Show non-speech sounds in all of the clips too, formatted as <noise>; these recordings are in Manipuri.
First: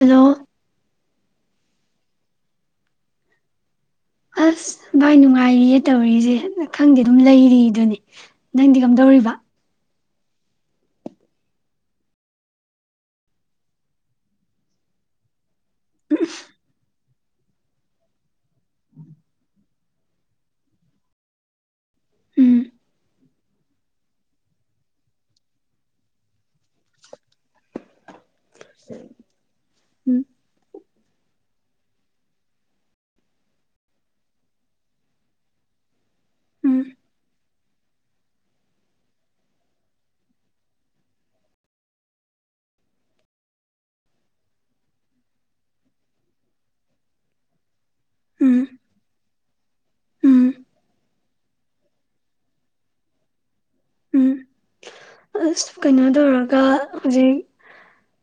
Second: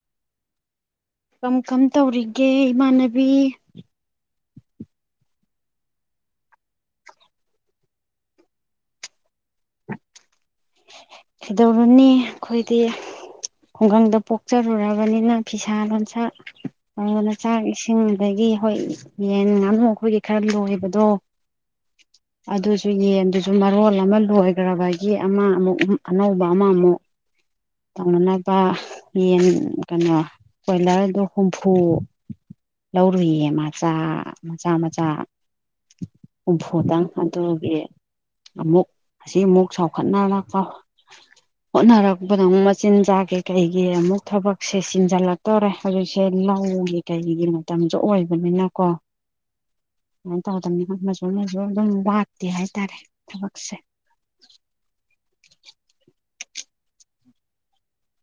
ꯍꯜꯂꯣ ꯀꯝ ꯀꯝ ꯇꯧꯔꯤꯒꯦ ꯏꯃꯥꯟꯅꯕꯤ ꯑꯁ ꯚꯥꯏ ꯅꯨꯡꯉꯥꯏꯔꯤꯌꯦ ꯇꯧꯔꯤꯁꯦ ꯈꯪꯗꯦ ꯑꯗꯨꯝ ꯂꯩꯔꯤꯗꯨꯅꯤ ꯅꯪꯗꯤ ꯀꯝꯗꯧꯔꯤꯕ ꯀꯩꯗꯧꯔꯅꯤ ꯑꯈꯣꯏꯗꯤ ꯈꯨꯡꯒꯪꯗ ꯄꯣꯛꯆꯔꯨꯔꯕꯅꯤꯅ ꯐꯤꯁꯥ ꯂꯣꯟꯁꯥ ꯑꯗꯨꯅ ꯆꯥꯛ ꯏꯁꯤꯡ ꯑꯗꯒꯤ ꯍꯣꯏ ꯌꯦꯟ ꯉꯥꯅꯨ ꯑꯩꯈꯣꯏꯒꯤ ꯈꯔ ꯂꯣꯏꯕꯗꯣ ꯎꯝ ꯑꯗꯨꯁꯨ ꯌꯦꯟꯗꯨꯁꯨ ꯃꯔꯣꯜ ꯑꯃ ꯂꯣꯏꯒ꯭ꯔꯕꯒꯤ ꯑꯃ ꯑꯃꯨꯛ ꯑꯅꯧꯕ ꯑꯃ ꯑꯃꯨꯛ ꯇꯧꯅꯅꯕ ꯌꯦꯟ ꯀꯩꯅꯣ ꯎꯝ ꯀꯣꯏꯂꯔꯗꯨ ꯍꯨꯝꯐꯨ ꯂꯧꯔꯨꯏꯌꯦ ꯃꯆꯥ ꯃꯆꯥ ꯃꯆꯥ ꯎꯝ ꯍꯨꯝꯐꯨꯗꯪ ꯑꯗꯨꯒꯤ ꯑꯃꯨꯛ ꯑꯁꯤ ꯑꯃꯨꯛ ꯁꯥꯎ ꯈꯠꯅꯔꯛꯄ ꯍꯣꯠꯅꯔꯛꯄꯗ ꯑꯃꯨꯛ ꯃꯆꯤꯟꯖꯥꯛꯀꯤ ꯀꯩꯒꯤ ꯑꯃꯨꯛ ꯊꯕꯛꯁꯦ ꯆꯤꯟꯖꯜꯂꯛꯇꯣꯔꯦ ꯍꯧꯖꯤꯛꯁꯦ ꯂꯧꯒꯤ ꯀꯩꯒꯤ ꯃꯇꯝꯁꯨ ꯎꯝ ꯑꯣꯏꯕꯅꯤꯅꯀꯣ ꯑꯗꯨꯨꯃꯥꯏꯅ ꯎꯝ ꯇꯧꯗꯝꯅꯤꯅ ꯑꯃꯁꯨ ꯑꯃꯁꯨ ꯑꯗꯨꯝ ꯋꯥꯠꯇꯦ ꯍꯥꯏꯇꯥꯔꯦ ꯊꯕꯛꯁꯦ ꯎꯝ ꯑꯁ ꯀꯩꯅꯣ ꯇꯧꯔꯒ ꯍꯨꯖꯤꯛ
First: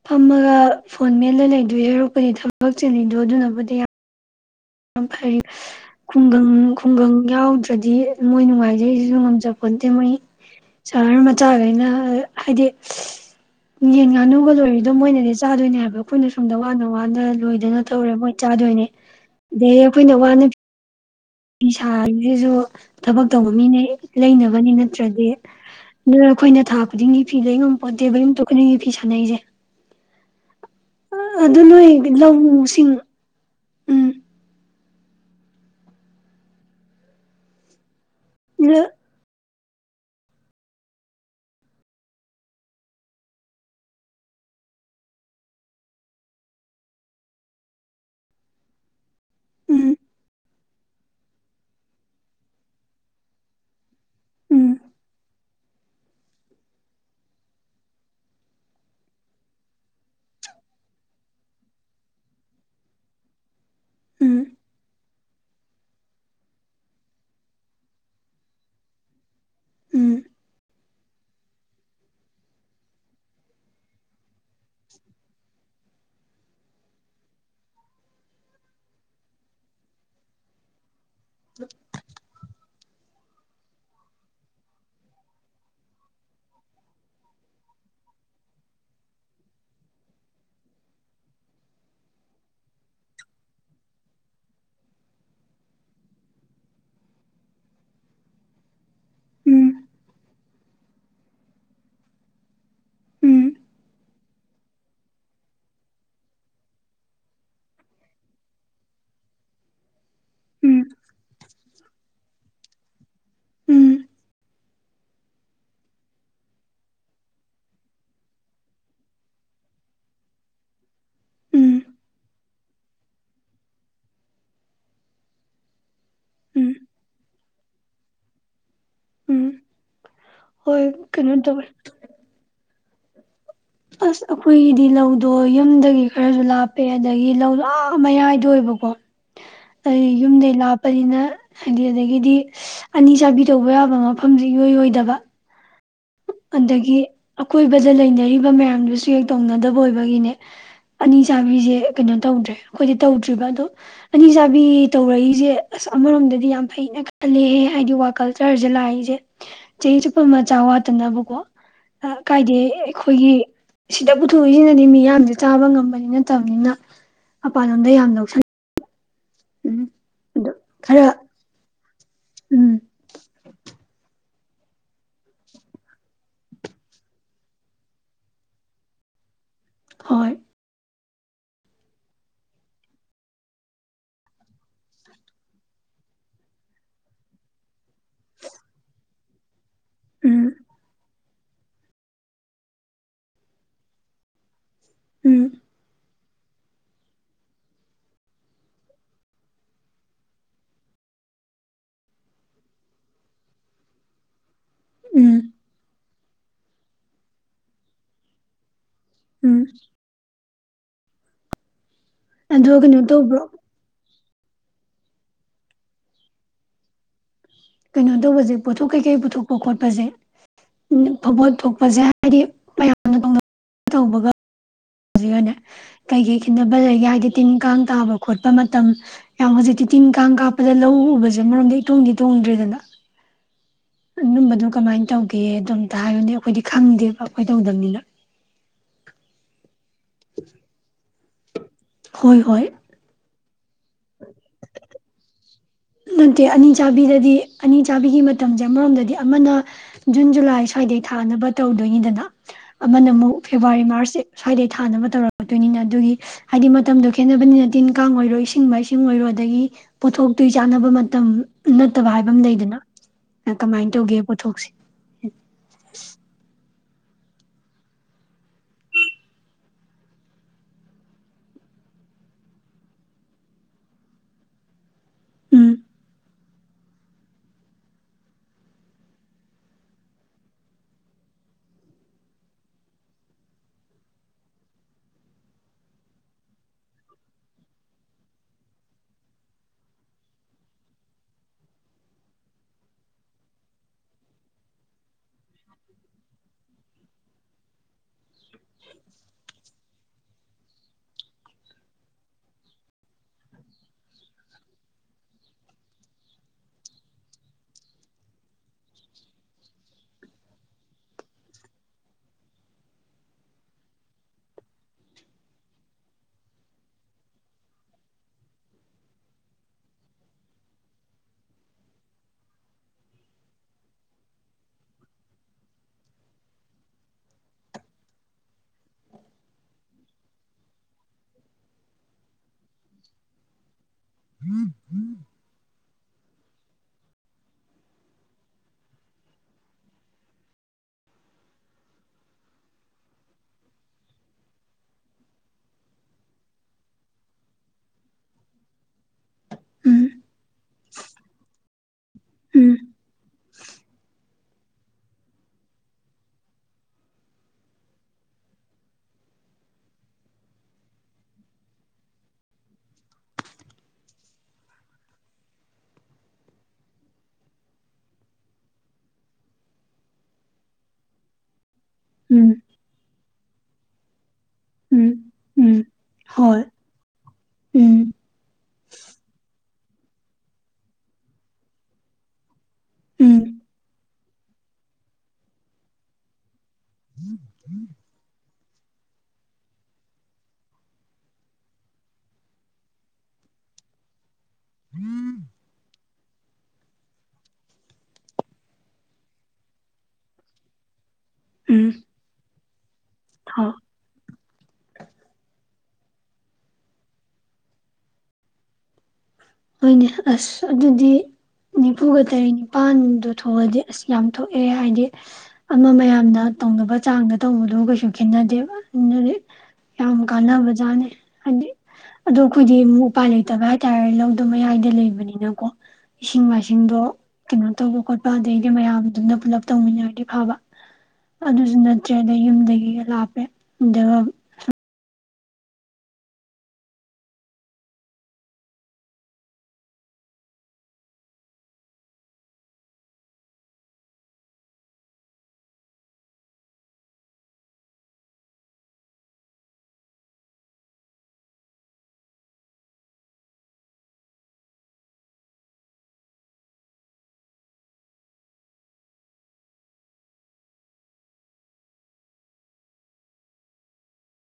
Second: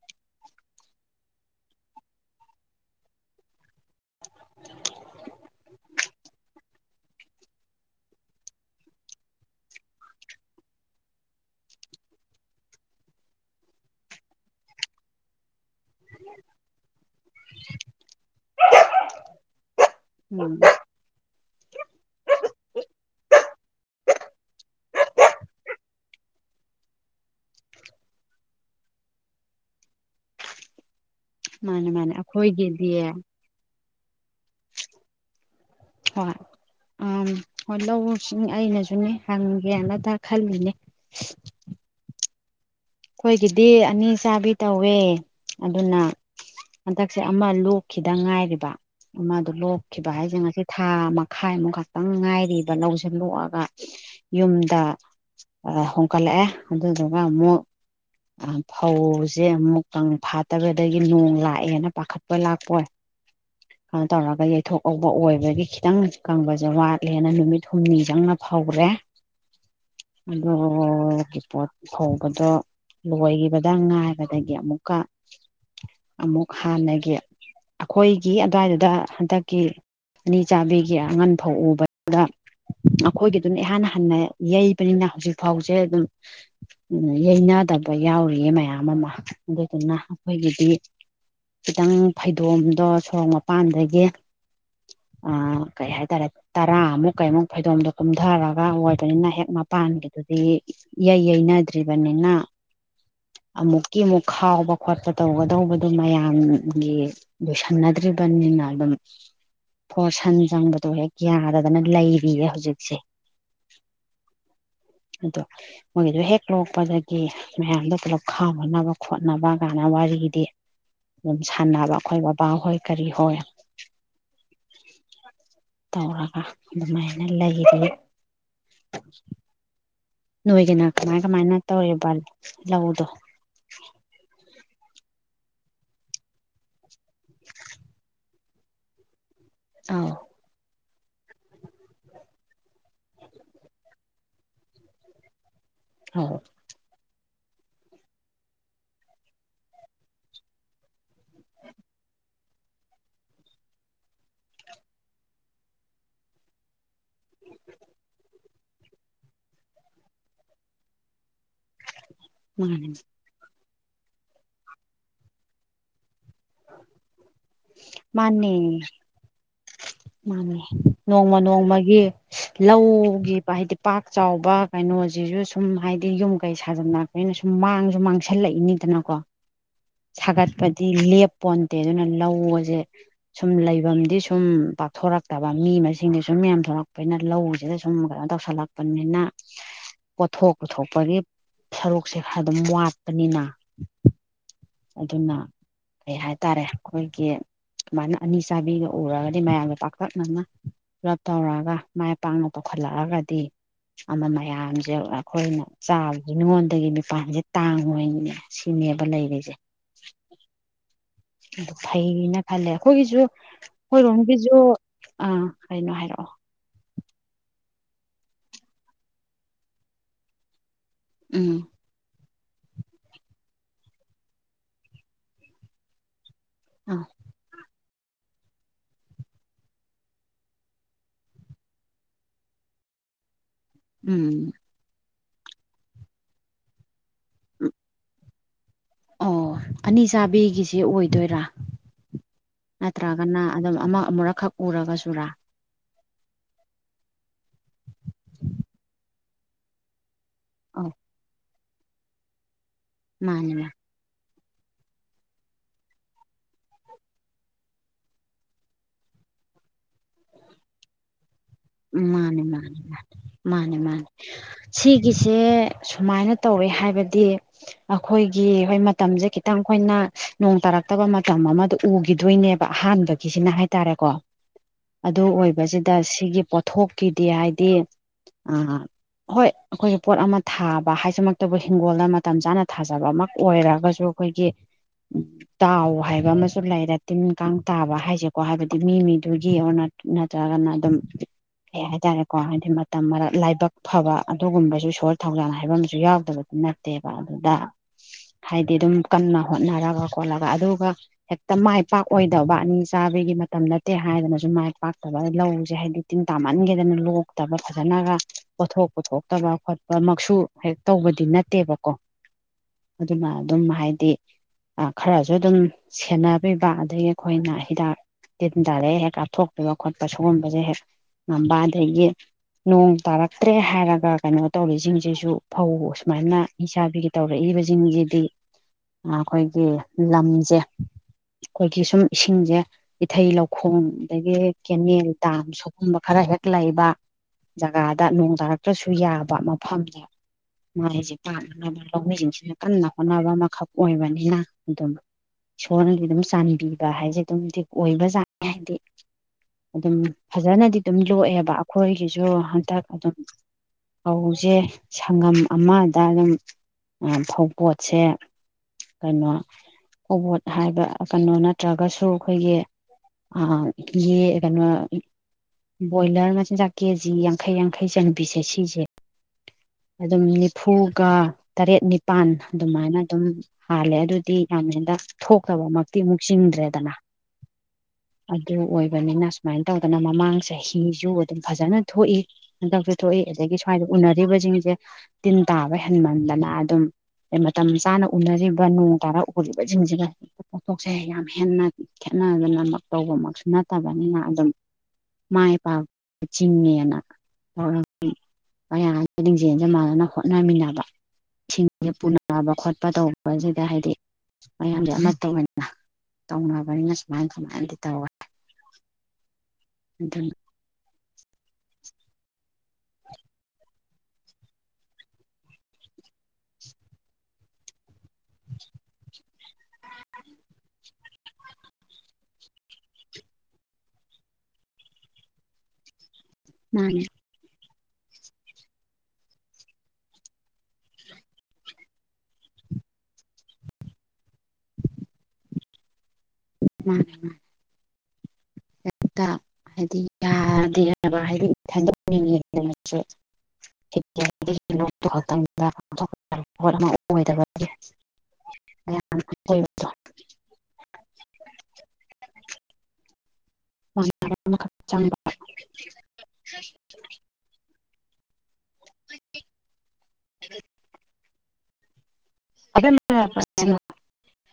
ꯐꯝꯃꯒ ꯐꯣꯟ ꯃꯦꯠꯂꯒ ꯂꯩꯗꯣꯏ ꯁꯔꯨꯛꯄꯨꯗꯤ ꯊꯕꯛ ꯆꯤꯜꯂꯤꯗꯣ ꯑꯗꯨꯅꯕꯨꯗꯤ ꯌꯥꯝ ꯌꯥꯝ ꯐꯩ ꯈꯨꯡꯒꯪ ꯈꯨꯡꯒꯪ ꯌꯥꯎꯗ꯭ꯔꯗꯤ ꯃꯣꯏ ꯅꯨꯡꯉꯥꯏꯖꯩꯁꯤꯁꯨ ꯉꯝꯖ ꯄꯣꯟꯇꯦ ꯃꯣꯏ ꯁꯍꯔ ꯃꯆꯥꯈꯩꯅ ꯍꯥꯏꯗꯤ <unintelligible> ꯌꯦꯟ ꯉꯥꯅꯨꯒ ꯂꯣꯏꯔꯤꯗꯣ ꯃꯣꯏꯅꯅꯤ ꯆꯥꯗꯣꯏꯅꯦ ꯍꯥꯏꯕ ꯑꯈꯣꯏꯅ ꯁꯣꯝꯗ ꯋꯥꯅ ꯋꯥꯅ ꯂꯣꯏꯗꯅ ꯇꯧꯔꯦ ꯃꯣꯏ ꯆꯥꯗꯣꯏꯅꯤ ꯑꯗꯩ ꯑꯩꯈꯣꯏꯅ ꯋꯥꯅ ꯎꯝ ꯐꯤ ꯁꯥꯥꯔꯤꯁꯤꯁꯨ ꯊꯕꯛ ꯇꯧꯕ ꯃꯤꯅꯦ ꯂꯩꯅꯕꯅꯤ ꯅꯠꯇ꯭ꯔꯗꯤ ꯑꯗꯨꯅ ꯑꯩꯈꯣꯏꯅ ꯊꯥ ꯈꯨꯗꯤꯡꯒꯤ ꯐꯤ ꯂꯩ ꯉꯝꯄꯣꯠꯇꯦꯕ ꯌꯨꯝꯊꯣꯡ ꯈꯨꯗꯤꯡꯒꯤ ꯐꯤ ꯁꯥꯟꯅꯩꯁꯦ ꯑꯗꯨ ꯃꯥꯅꯦ ꯅꯣꯏ ꯃꯥꯅꯦ ꯑꯩꯈꯣꯏꯒꯤꯗꯤ ꯂꯧꯁꯤꯡ ꯎꯝ ꯍꯣꯏ ꯑꯝ ꯍꯣꯢ ꯂꯧ ꯎꯝ ꯑꯩꯅꯁꯨꯅꯦ ꯍꯪꯒꯦꯅ ꯇ ꯈꯜꯂꯤꯅꯦ ꯑꯈꯣꯏꯒꯤꯗꯤ ꯑꯅꯤ ꯆꯥꯕꯤ ꯇꯧꯋꯦ ꯑꯗꯨꯅ ꯍꯟꯗꯛꯁꯦ ꯑꯃ ꯂꯣꯛꯈꯤꯗ ꯉꯥꯏꯔꯤꯕ ꯑꯃꯗꯨ ꯎꯝ ꯂꯣꯛꯈꯤꯕ ꯍꯥꯏꯁꯦ ꯉꯁꯤ ꯊꯥ ꯃꯈꯥꯏꯃꯨꯛ ꯈꯛꯇꯪ ꯉꯥꯏꯔꯤꯕ ꯂꯧꯁꯤ ꯂꯣꯛꯑꯒ ꯎꯝ ꯌꯨꯝꯗ ꯍꯣꯡꯒꯠꯂꯛꯑꯦ ꯑꯗꯨꯗꯨꯒ ꯑꯃꯨꯛ ꯑꯥ ꯐꯧꯁꯦ ꯑꯃꯨꯛ ꯀꯪ ꯐꯥꯠꯇꯕꯗꯒꯤ ꯅꯣꯡ ꯂꯥꯛꯑꯦꯅ ꯄꯥꯈꯠꯄꯣꯢ ꯂꯥꯛꯄꯣꯏ <inaudible> ꯑꯗꯨ ꯎꯝ ꯇꯧꯔꯒ ꯌꯩꯊꯣꯛꯑꯧꯕ ꯑꯣꯏꯕꯒꯤ ꯈꯤꯇꯪ ꯀꯪꯕꯁꯦ ꯋꯥꯠꯂꯦꯅ ꯅꯨꯃꯤꯠ ꯍꯨꯝꯅꯤ ꯆꯪꯅ ꯐꯧꯔꯦ ꯎꯝ ꯑꯗꯣꯒꯤ ꯄꯣꯠ ꯐꯧꯕꯗꯣ ꯂꯣꯏꯒꯤꯕꯗ ꯉꯥꯏꯕꯗꯒꯤ ꯑꯃꯨꯛꯀ ꯑꯃꯨꯛ ꯍꯥꯟꯅꯒꯤ ꯑꯩꯈꯣꯏꯒꯤ ꯑꯗꯨꯋꯥꯏꯗꯨꯗ ꯍꯟꯗꯛꯀꯤ ꯑꯅꯤ ꯆꯥꯕꯤꯒꯤ ꯑꯉꯟ ꯐꯥꯎ ꯎꯕꯗꯨꯗ ꯑꯈꯣꯏꯒꯤ ꯑꯗꯨꯅꯤ ꯏꯍꯥꯟ ꯍꯥꯟꯅ ꯌꯩꯕꯅꯤꯅ ꯍꯧꯖꯤꯛ ꯐꯥꯎꯁꯦ ꯑꯗꯨꯝ ꯌꯩꯅ ꯐꯠꯇꯕ ꯌꯥꯎꯔꯤꯌꯦ ꯃꯌꯥꯝ ꯑꯃ ꯑꯗꯨꯗꯨꯅ ꯑꯩꯒꯤꯗꯤ ꯈꯤꯇꯪ ꯐꯩꯗꯣꯝꯗꯣ ꯁꯣꯔꯣꯛ ꯃꯄꯥꯟꯗꯒꯤ ꯑ ꯀꯩ ꯍꯥꯏ ꯇꯥꯔꯦ ꯇꯔꯥꯃꯨꯛ ꯀꯩꯃꯨꯛ ꯐꯩꯗꯣꯝꯗꯣ ꯀꯨꯝꯊꯔꯒ ꯑꯣꯏꯕꯅꯤꯅ ꯍꯦꯛ ꯎꯝ ꯃꯄꯥꯟꯒꯤꯗꯨꯗꯤ ꯏꯌꯩ ꯌꯩꯅꯗ꯭ꯔꯤꯕꯅꯤꯅ ꯎꯝ ꯑꯃꯨꯛꯀꯤ ꯑꯃꯨꯛ ꯈꯥꯎꯕ ꯈꯣꯠꯄ ꯇꯧꯒꯗꯧꯕꯗꯣ ꯃꯌꯥꯝꯒꯤ ꯂꯣꯏꯁꯟꯅꯗ꯭ꯔꯤꯕꯅꯤꯅ ꯑꯗꯨꯝ ꯐꯣꯔ ꯁꯟ ꯆꯪꯕꯗꯣ ꯍꯦꯛ ꯌꯥꯗꯗꯅ ꯂꯩꯔꯤꯌꯦ ꯍꯧꯖꯤꯛꯁꯦ ꯑꯗꯣ ꯃꯣꯏꯒꯤꯗ ꯍꯦꯛ ꯂꯣꯛꯄꯗꯒꯤ ꯃꯌꯥꯝꯗꯣ ꯄꯨꯂꯞ ꯈꯥꯎꯅꯅꯕ ꯈꯣꯠꯅꯕ ꯀꯥꯏꯅ ꯋꯥꯔꯤꯗꯤ ꯑꯗꯨꯝ ꯎꯝ ꯎꯝ ꯁꯥꯟꯅꯕ ꯑꯩꯈꯣꯏ ꯕꯕꯥꯍꯣꯏ ꯀꯔꯤ ꯍꯣꯏ ꯇꯧꯔꯒ ꯎꯝ ꯑꯗꯨꯃꯥꯏꯅ ꯂꯩꯔꯤ ꯎꯝ ꯍꯣꯏ ꯅꯣꯏꯒꯤꯅ ꯀꯃꯥꯏ ꯀꯩꯅꯣ ꯀꯃꯥꯏꯅ ꯇꯧꯋꯦ ꯇꯧꯔꯤꯕ ꯂꯧꯗꯣ ꯑꯁ ꯑꯩꯈꯣꯏꯒꯤꯗꯤ ꯂꯧꯗꯣ ꯌꯨꯝꯗꯒꯤ ꯈꯔꯁꯨ ꯂꯥꯞꯄꯦ ꯑꯗꯒꯤ ꯂꯧꯗ ꯑꯥ ꯃꯌꯥꯏꯗ ꯑꯣꯏꯕꯀꯣ ꯑꯩ ꯑꯧ ꯌꯨꯝꯗꯩ ꯂꯥꯛ <unintelligible> ꯑꯅꯤ ꯆꯥꯕꯤ ꯇꯧꯕ ꯌꯥꯕ ꯃꯐꯝꯗꯤ ꯏꯑꯣꯢ ꯑꯣꯢꯗꯕ <unintelligible> ꯑꯗꯒꯤ ꯑꯀꯣꯏꯕꯗ ꯂꯩꯅꯔꯤꯕ ꯃꯌꯥꯝꯗꯨꯁꯨ ꯍꯦꯛ ꯇꯧꯅꯗꯕ ꯑꯣꯏꯕꯒꯤꯅꯦ ꯑꯅꯤ ꯆꯥꯕꯤꯁꯦ ꯀꯩꯅꯣ ꯇꯧꯗ꯭ꯔꯦ ꯑꯩꯈꯣꯏꯗꯤ ꯇꯧꯗ꯭ꯔꯤꯕ ꯑꯗꯣ ꯑꯅꯤ ꯆꯥꯕꯤ ꯇꯧꯔꯛꯏꯁꯦ ꯑꯁ ꯑꯃꯔꯣꯝꯗꯗꯤ ꯌꯥꯝ ꯐꯩꯅ ꯑꯅꯦꯍꯦ ꯍꯥꯏꯗꯤ ꯋꯥꯛ ꯀꯜꯆꯔꯁꯦ ꯂꯥꯛꯏꯁꯦ ꯆꯍꯤ ꯆꯨꯞꯄ ꯃꯆꯥꯛ ꯋꯥꯠꯇꯅꯕꯀꯣ ꯀꯥꯏꯗꯦ ꯃꯥꯅꯦ ꯑꯩꯈꯣꯏꯒꯤ ꯁꯤꯗ ꯄꯨꯊꯣꯛꯏꯁꯤꯅꯗꯤ ꯃꯤꯌꯥꯝꯁꯦ ꯆꯥꯕ ꯉꯝꯕꯅꯤꯅ ꯐꯠꯇꯕꯅꯤꯅ ꯃꯄꯥꯟꯂꯣꯝꯗ ꯌꯥꯝ ꯂꯧꯁꯟ ꯃꯥꯅꯦ ꯃꯥꯅꯦ ꯈꯔ ꯅꯣꯡꯃ ꯅꯣꯡꯃꯒꯤ ꯎꯝ ꯂꯧꯒꯤ ꯍꯥꯏꯗꯤ ꯄꯥꯛ ꯆꯥꯎꯕ ꯀꯩꯅꯣꯁꯤꯁꯨ ꯁꯨꯝ ꯍꯥꯏꯗꯤ ꯌꯨꯝ ꯀꯩ ꯁꯥꯖꯝꯂꯄꯅ ꯁꯨꯝ ꯃꯥꯡꯁꯨ ꯃꯥꯡꯁꯤꯜꯂꯛꯏꯅꯤꯗꯅꯀꯣ ꯍꯣꯏ ꯁꯥꯒꯠꯄꯗꯤ ꯂꯦꯞꯄꯣꯟꯇꯦ ꯑꯗꯨꯅ ꯂꯧꯁꯦ ꯁꯨꯝ ꯂꯩꯐꯝꯗꯤ ꯁꯨꯝ ꯄꯥꯛꯊꯣꯔꯛꯇꯕ ꯃꯤ ꯃꯁꯤꯡꯗ ꯁꯨꯝ ꯌꯥꯝ ꯊꯣꯛꯣꯔꯛꯄꯅꯤꯅ ꯂꯧꯁꯤꯗ ꯁꯨꯝ ꯀꯩꯅꯣ ꯇꯧꯁꯜꯂꯛꯄꯅꯤꯅ ꯎꯝ ꯄꯣꯠꯊꯣꯛ ꯄꯨꯊꯣꯛꯄꯒꯤ ꯁꯔꯨꯛꯁꯦ ꯈꯔ ꯑꯗꯨꯝ ꯋꯥꯠꯄꯅꯤꯅ ꯑꯗꯨꯅ ꯎꯝ ꯀꯩ ꯍꯥꯏꯇꯥꯔꯦ ꯑꯩꯈꯣꯏꯒꯤ ꯁꯨꯃꯥꯏꯅ ꯑꯅꯤ ꯆꯥꯕꯤꯒ ꯎꯔꯒꯗꯤ ꯃꯌꯥꯝꯒ ꯄꯥꯛꯇꯛꯅꯥꯅ ꯄꯨꯂꯞ ꯇꯧꯔꯛꯑꯒ ꯃꯥꯏ ꯄꯥꯛꯅ ꯄꯨꯈꯠꯂꯛꯑꯒꯗꯤ ꯑꯃ ꯃꯌꯥꯝꯁ ꯎꯝ ꯑꯩꯈꯣꯏꯅ ꯆꯥꯕꯁ ꯃꯤꯉꯣꯟꯗꯒꯤ ꯃꯤꯄꯥꯟꯁꯦ ꯇꯥꯡꯉꯣꯏꯅꯦ ꯁꯤꯅꯦꯕ ꯂꯩꯔꯤꯁꯦ ꯎꯝ ꯐꯩꯅ ꯑꯗꯣ ꯈꯜꯂꯦ ꯀꯩꯅꯣ ꯍꯣꯢꯒꯤꯁꯨ ꯇꯧꯕ꯭ꯔꯣ ꯍꯣꯏꯔꯣꯝꯒꯤꯁꯨ ꯑꯥ ꯀꯩꯅꯣ ꯍꯥꯏꯔꯛꯑꯣ ꯀꯩꯅꯣ ꯇꯧꯕꯁꯦ ꯄꯣꯠꯊꯣꯛ ꯀꯩꯀꯩ ꯄꯨꯊꯣꯛꯄ ꯈꯣꯠꯄꯁꯦ ꯐꯧꯕꯣꯠ ꯎꯝ ꯊꯣꯛꯄꯁꯦ ꯍꯥꯏꯗꯤ ꯃꯌꯥꯝꯅ <unintelligible> ꯍꯧꯖꯤꯛ ꯑꯣꯏꯅ ꯀꯩꯀꯩ ꯈꯤꯗ ꯕꯖꯔ ꯑꯥ ꯌꯥꯗꯦ ꯇꯤꯟ ꯀꯥꯡ ꯇꯥꯕꯀꯣ ꯈꯣꯠꯄ ꯃꯇꯝ ꯌꯥꯝ ꯍꯧꯖꯤꯛꯇꯤ ꯇꯤꯟ ꯀꯥꯡ ꯀꯥꯞꯄꯗ ꯂꯧ ꯎꯕꯁꯦ ꯃꯔꯝꯗꯤ ꯏꯇꯣꯡꯗꯤ ꯇꯣꯡꯗ꯭ꯔꯦꯗꯅ ꯎꯝ ꯑꯗꯨꯝꯕꯗꯨꯣ ꯀꯃꯥꯏꯅ ꯇꯧꯒꯦ ꯑꯣꯝꯇ ꯍꯥꯏꯔꯗꯤ ꯑꯩꯈꯣꯏꯗꯤ ꯈꯪꯗꯦꯕ ꯑꯩꯈꯣꯏ ꯇꯧꯗꯕꯅꯤꯅ ꯑꯣ ꯑꯅꯤ ꯆꯥꯕꯤꯒꯤꯁꯤꯦ ꯑꯣꯏꯗꯣꯏꯔꯥ ꯍꯣꯏ ꯍꯣꯏ ꯅꯠꯇ꯭ꯔꯒꯅ ꯑꯗꯨꯝ ꯑꯃ ꯑꯃꯨꯔꯛꯈꯛ ꯎꯔꯒꯁꯨꯔꯥ ꯅꯠꯇꯦ ꯑꯅꯤ ꯆꯥꯕꯤꯗꯗꯤ ꯑꯅꯤ ꯆꯥꯕꯤꯒꯤ ꯃꯇꯝꯁꯦ ꯑꯃꯔꯣꯝꯗꯗꯤ ꯑꯃꯅ ꯖꯨꯟ ꯖꯨꯂꯥꯏ ꯑꯧ ꯁ꯭ꯋꯥꯏꯗꯩ ꯊꯥꯅꯕ ꯇꯧꯗꯣꯏꯅꯤꯗꯅ ꯑꯃꯅ ꯑꯃꯨꯛ ꯃꯥꯅꯤ ꯃꯥꯅꯤ ꯐꯦꯕꯋꯥꯔꯤ ꯃꯥꯔꯁꯁꯦ ꯁ꯭ꯋꯥꯏꯗꯩ ꯊꯥꯅꯕ ꯇꯧꯔꯛꯇꯣꯏꯅꯤꯅ ꯑꯗꯨꯒꯤ ꯍꯥꯏꯗꯤ ꯃꯇꯝꯗꯣ ꯈꯦꯠꯅꯕꯅꯤꯅ ꯇꯤꯟ ꯀꯥꯡ ꯑꯣꯏꯔꯣ ꯏꯁꯤꯡ ꯃꯥꯏꯁꯤꯡ ꯑꯣꯏꯔꯣ ꯑꯗꯒꯤ ꯄꯣꯠꯊꯣꯛ ꯑꯗꯨꯢ ꯆꯥꯟꯅꯕ ꯃꯇꯝ ꯑꯃ ꯃꯥꯅꯦ ꯂꯩꯗꯅ ꯃꯥꯅꯦ ꯃꯥꯅꯦ ꯃꯥꯅꯦ ꯀꯃꯥꯏꯅ ꯃꯥꯅꯦ ꯇꯧꯒꯦ ꯄꯣꯠꯊꯣꯛꯁꯦ ꯁꯤꯛ ꯑꯩ ꯒꯤꯁꯦ ꯁꯨꯃꯥꯏꯅ ꯇꯧꯋꯦ ꯍꯥꯏꯕꯗꯤ ꯑꯩꯈꯣꯏꯒꯤ ꯍꯣꯏ ꯃꯇꯝꯁꯦ ꯈꯤꯇꯪ ꯑꯩꯈꯣꯏꯅ ꯅꯣꯡ ꯇꯥꯔꯛꯇꯕ ꯃꯇꯝ ꯑꯃꯗ ꯎꯈꯤꯗꯣꯏꯅꯦꯕ ꯑꯍꯥꯟꯕꯒꯤꯁꯤꯅ ꯍꯥꯏꯇꯥꯔꯦꯀꯣ ꯑꯗꯨ ꯎꯝ ꯑꯣꯏꯕꯁꯤꯗ ꯁꯤꯒꯤ ꯄꯣꯠꯊꯣꯛꯀꯤꯗꯤ ꯍꯥꯏꯗꯤ ꯑꯥ ꯍꯣꯏ ꯑꯩꯈꯣꯏꯒꯤ ꯄꯣꯠ ꯑꯃ ꯊꯥꯕ ꯍꯥꯏꯁꯤꯃꯛꯇꯕꯨ ꯍꯤꯡꯒꯣꯜꯗ ꯃꯇꯝ ꯆꯥꯅ ꯊꯥꯖꯕ ꯑꯃ ꯑꯣꯏꯔꯒꯁꯨ ꯑꯩꯈꯣꯏꯒꯤ ꯗꯥꯎ ꯍꯥꯏꯕ ꯑꯃꯁꯨ ꯂꯩꯔꯦ ꯇꯤꯟ ꯀꯥꯡ ꯇꯥꯕ ꯍꯥꯏꯁꯦꯀꯣ ꯍꯥꯏꯕꯗꯤ ꯃꯤ ꯃꯤꯗꯨꯒꯤ ꯑꯣꯏꯅ ꯅꯠꯇ꯭ꯔꯥꯒꯅ ꯑꯗꯨꯝ ꯀꯩ ꯍꯥꯏꯇꯥꯔꯦꯀꯣ ꯍꯥꯏꯗꯤ ꯃꯇꯝ ꯂꯥꯏꯕꯛ ꯐꯕ ꯑꯗꯨꯒꯨꯝꯕꯁꯨ ꯢꯁꯣꯔ ꯊꯧꯖꯥꯜ ꯍꯥꯏꯕ ꯑꯃꯁꯨ ꯌꯥꯎꯗꯕ ꯅꯠꯇꯦꯕ ꯑꯗꯨꯗ ꯍꯥꯏꯗꯤ ꯑꯗꯨꯝ ꯀꯟꯅ ꯍꯣꯠꯅꯔꯒ ꯈꯣꯠꯂꯒ ꯑꯗꯨꯒ ꯍꯦꯛꯇ ꯃꯥꯏ ꯄꯥꯛꯑꯣꯏꯗꯕ ꯑꯅꯤ ꯆꯥꯕꯒꯤ ꯃꯇꯝ ꯅꯠꯇꯦ ꯍꯥꯏꯗꯨꯅꯁꯨ ꯃꯥꯏ ꯄꯥꯛꯇꯕ ꯂꯧꯁꯦ ꯍꯥꯏꯗꯤ ꯇꯤꯡ ꯇꯥꯃꯥꯟꯈꯤꯗꯅ ꯂꯣꯛꯇꯕ ꯐꯖꯅꯒ ꯄꯣꯠꯊꯣꯛ ꯄꯨꯊꯣꯛꯇꯕ ꯈꯣꯠꯄ ꯃꯛꯁꯨ ꯍꯦꯛ ꯇꯧꯕꯗꯤ ꯅꯠꯇꯦꯕꯀꯣ ꯑꯗꯨꯝꯃꯥꯢꯅꯗꯤ ꯑꯗꯨꯝ ꯍꯥꯏꯗꯤ ꯈꯔꯁꯨ ꯑꯗꯨꯝ ꯁꯦꯟꯅꯕꯤꯕ ꯑꯗꯒꯤ ꯑꯩꯈꯣꯏꯅ ꯍꯤꯗꯥꯛ ꯇꯤꯟ ꯇꯥꯔꯦ ꯍꯦꯛ ꯀꯥꯞꯊꯣꯛꯄꯤꯕ ꯈꯣꯠꯄ ꯁꯤꯒꯨꯝꯕꯁꯦ ꯍꯦꯛ ꯉꯝꯕ ꯑꯗꯒꯤ__ ꯅꯣꯡ ꯇꯥꯔꯛꯇ꯭ꯔꯦ ꯍꯥꯏꯔꯒ ꯀꯩꯅꯣ ꯇꯧꯔꯤꯁꯤꯡꯁꯤꯁꯨ ꯐꯧ ꯁꯨꯃꯥꯏꯅ__ ꯏꯁꯥꯕꯤꯒ ꯇꯧꯔꯛꯏꯕꯁꯤꯡꯁꯤꯗꯤ ꯑꯈꯣꯏꯒꯤ ꯂꯝꯖꯦ__ ꯑꯩꯈꯣꯏꯒꯤ ꯁꯨꯝ ꯏꯁꯤꯡꯖꯦ ꯏꯊꯩ ꯂꯧꯈꯣꯡ ꯑꯗꯒꯤ ꯀꯦꯅꯦꯜ ꯗꯥꯝ ꯁꯣꯛ__ ꯁꯤꯒꯨꯝꯕ ꯈꯔ ꯍꯦꯛ ꯂꯩꯕ ꯖꯒꯥꯗ ꯅꯣꯡ ꯇꯥꯔꯛꯇ꯭ꯔꯁꯨ ꯌꯥꯕ ꯃꯐꯝ ꯃꯥꯍꯩꯖꯦ ꯄꯥꯛꯅꯅꯕ ꯂꯧꯃꯤꯁꯤꯡꯁꯤꯅ ꯀꯟꯅ ꯍꯣꯠꯅꯕ ꯑꯃꯈꯛ ꯑꯣꯏꯕꯅꯤꯅ ꯑꯗꯨꯝ__ ꯁꯣꯔꯅꯗꯤ ꯑꯗꯨꯝ ꯆꯥꯟꯕꯤꯕ ꯍꯥꯏꯖꯦ ꯑꯗꯨꯝꯗꯤ ꯑꯣꯏꯕꯖꯥꯠꯅꯦ ꯍꯥꯢꯗꯤ__ ꯑꯗꯨꯝ ꯎꯝ ꯐꯖꯅꯗꯤ ꯑꯗꯨꯝ ꯂꯣꯛꯑꯦꯕ ꯑꯩꯈꯣꯏꯒꯤꯁꯨ ꯎꯝ ꯍꯟꯗꯛ ꯑꯗꯨꯝ__ ꯐꯧꯁꯦ ꯁꯪꯒꯝ ꯑꯃꯗ ꯑꯗꯨꯝ ꯑꯥ ꯐꯧꯄꯣꯠꯁꯦ__ ꯀꯩꯅꯣ ꯀꯣꯕꯣꯠ ꯍꯥꯏꯕ ꯀꯩꯅꯣ ꯅꯠꯇ꯭ꯔꯒꯁꯨ ꯑꯩꯈꯣꯏꯒꯤ__ ꯑꯥ ꯑꯦ ꯀꯩꯅꯣ__ ꯕꯣꯏꯂꯔ ꯃꯆꯤꯟꯖꯥꯛ ꯀꯦꯖꯤ ꯌꯥꯡꯈꯩ ꯌꯥꯡꯈꯩ ꯆꯟꯕꯤꯁꯦ ꯁꯤꯖꯦ__ ꯑꯗꯨꯝ ꯅꯤꯐꯨꯒ ꯇꯔꯦꯠ ꯅꯤꯄꯥꯜ ꯎꯝ ꯑꯗꯨꯃꯥꯏꯅ ꯑꯗꯨꯝ ꯍꯥꯜꯂꯦ ꯑꯗꯨꯗꯤ__ ꯌꯥꯝ ꯍꯦꯟꯅ ꯎꯝ ꯎꯝ ꯊꯣꯛꯇꯕꯃꯛꯇꯤ ꯑꯃꯨꯛ ꯍꯣꯏ ꯆꯤꯡꯗ꯭ꯔꯦꯗꯅ꯫ ꯎꯝ ꯑꯗꯨ ꯑꯣꯏꯕꯅꯤꯅ ꯁꯨꯃꯥꯏꯅ ꯇꯧꯗꯅ ꯃꯃꯥꯡ ꯆꯍꯤꯖꯨ ꯑꯗꯨꯝ ꯐꯖꯅ ꯊꯣꯛꯏ ꯍꯟꯗꯛ__ ꯊꯣꯛꯏ ꯎꯝ ꯑꯗꯒꯤ ꯁ꯭ꯋꯥꯏꯗ ꯎꯅꯔꯤꯕꯁꯤꯡꯖꯦ ꯇꯤꯟ ꯇꯥꯕ ꯍꯦꯟꯃꯟꯗꯅ ꯑꯗꯨꯝ__ ꯃꯇꯝ ꯆꯥꯅ ꯎꯅꯔꯤꯕ ꯅꯣꯡ ꯇꯥꯔꯥ ꯎꯔꯤꯕꯁꯤꯡꯁꯤꯒ__ ꯄꯣꯠꯊꯣꯛꯁꯦ ꯌꯥꯝ ꯍꯦꯟꯅ ꯈꯦꯠꯅꯗꯅꯃꯛ ꯇꯧꯕꯃꯛꯁꯨ ꯅꯠꯇꯕꯅꯤꯅ ꯑꯗꯨꯝ__ ꯃꯥꯏ ꯄꯥꯛ ꯆꯤꯡꯉꯦꯅ__ ꯃꯌꯥꯝꯁꯨ ꯂꯤꯡꯖꯦꯜ ꯖꯦ ꯃꯥꯟꯅꯅ ꯍꯣꯠꯅꯃꯤꯟꯅꯕ__ ꯎꯝ ꯁꯤꯡꯁꯦ ꯄꯨꯅꯕ ꯈꯣꯠꯄ ꯇꯧꯔꯛꯄꯁꯤꯗ ꯍꯣꯏ ꯍꯥꯏꯗꯤ__ ꯃꯌꯥꯝꯁꯦ ꯑꯃꯠꯇ ꯑꯣꯏꯅ ꯇꯧꯅꯕꯅꯤꯅ ꯁꯨꯃꯥꯏ ꯁꯨꯃꯥꯏꯅꯗꯤ ꯇꯧꯋꯦ꯫ ꯑꯣꯏꯅꯦ ꯑꯗꯨꯅ ꯑꯁ__ ꯑꯗꯨꯗꯤ ꯅꯤꯐꯨꯒ ꯇꯔꯦꯠ ꯅꯤꯄꯥꯜꯗꯣ ꯊꯣꯛꯑꯗꯤ ꯑꯁ ꯌꯥꯝ ꯊꯣꯛꯑꯦ ꯍꯥꯏꯗꯤ__ ꯑꯃ ꯃꯌꯥꯝꯅ ꯇꯧꯅꯕ ꯆꯥꯡꯗ ꯇꯧꯕꯗꯣ ꯀꯩꯁꯨ__ ꯈꯦꯠꯅꯗꯦꯕ ꯑꯗꯨꯗꯤ ꯌꯥꯝ ꯀꯥꯟꯅꯕꯖꯥꯠꯅꯤ ꯍꯥꯏꯗꯤ__ ꯑꯗꯣ ꯈꯣꯏꯗꯤ ꯎꯄꯥꯏ ꯂꯩꯇꯕ ꯍꯥꯏꯇꯥꯔꯦ ꯂꯧꯗꯣ ꯃꯌꯥꯏꯗ ꯂꯩꯕꯅꯤꯅꯀꯣ꯫ ꯏꯁꯤꯡ ꯃꯥꯏꯁꯤꯡꯗꯣ ꯃꯥꯅꯤ ꯀꯩꯅꯣ ꯇꯧꯕ ꯈꯣꯠꯄ ꯑꯗꯩꯗ ꯃꯌꯥꯝꯗꯨꯝꯅ ꯄꯨꯂꯞ ꯇꯧꯃꯤꯟꯅꯔꯗꯤ ꯐꯕ꯫ ꯑꯗꯨꯁꯨ ꯅꯠꯇ꯭ꯔꯦ ꯑꯗ ꯌꯨꯝꯗꯒꯤꯒ ꯂꯥꯞꯄꯦ ꯑꯗꯨꯒ__ ꯑꯝ ꯍꯥꯏꯗꯤ ꯌꯥꯗꯤ ꯍꯥꯏꯕ ꯍꯥꯏꯗꯤ <unintelligible> <unintelligible> <unintelligible> <unintelligible> ꯆꯪꯕ꯫ <inaudible> <unintelligible>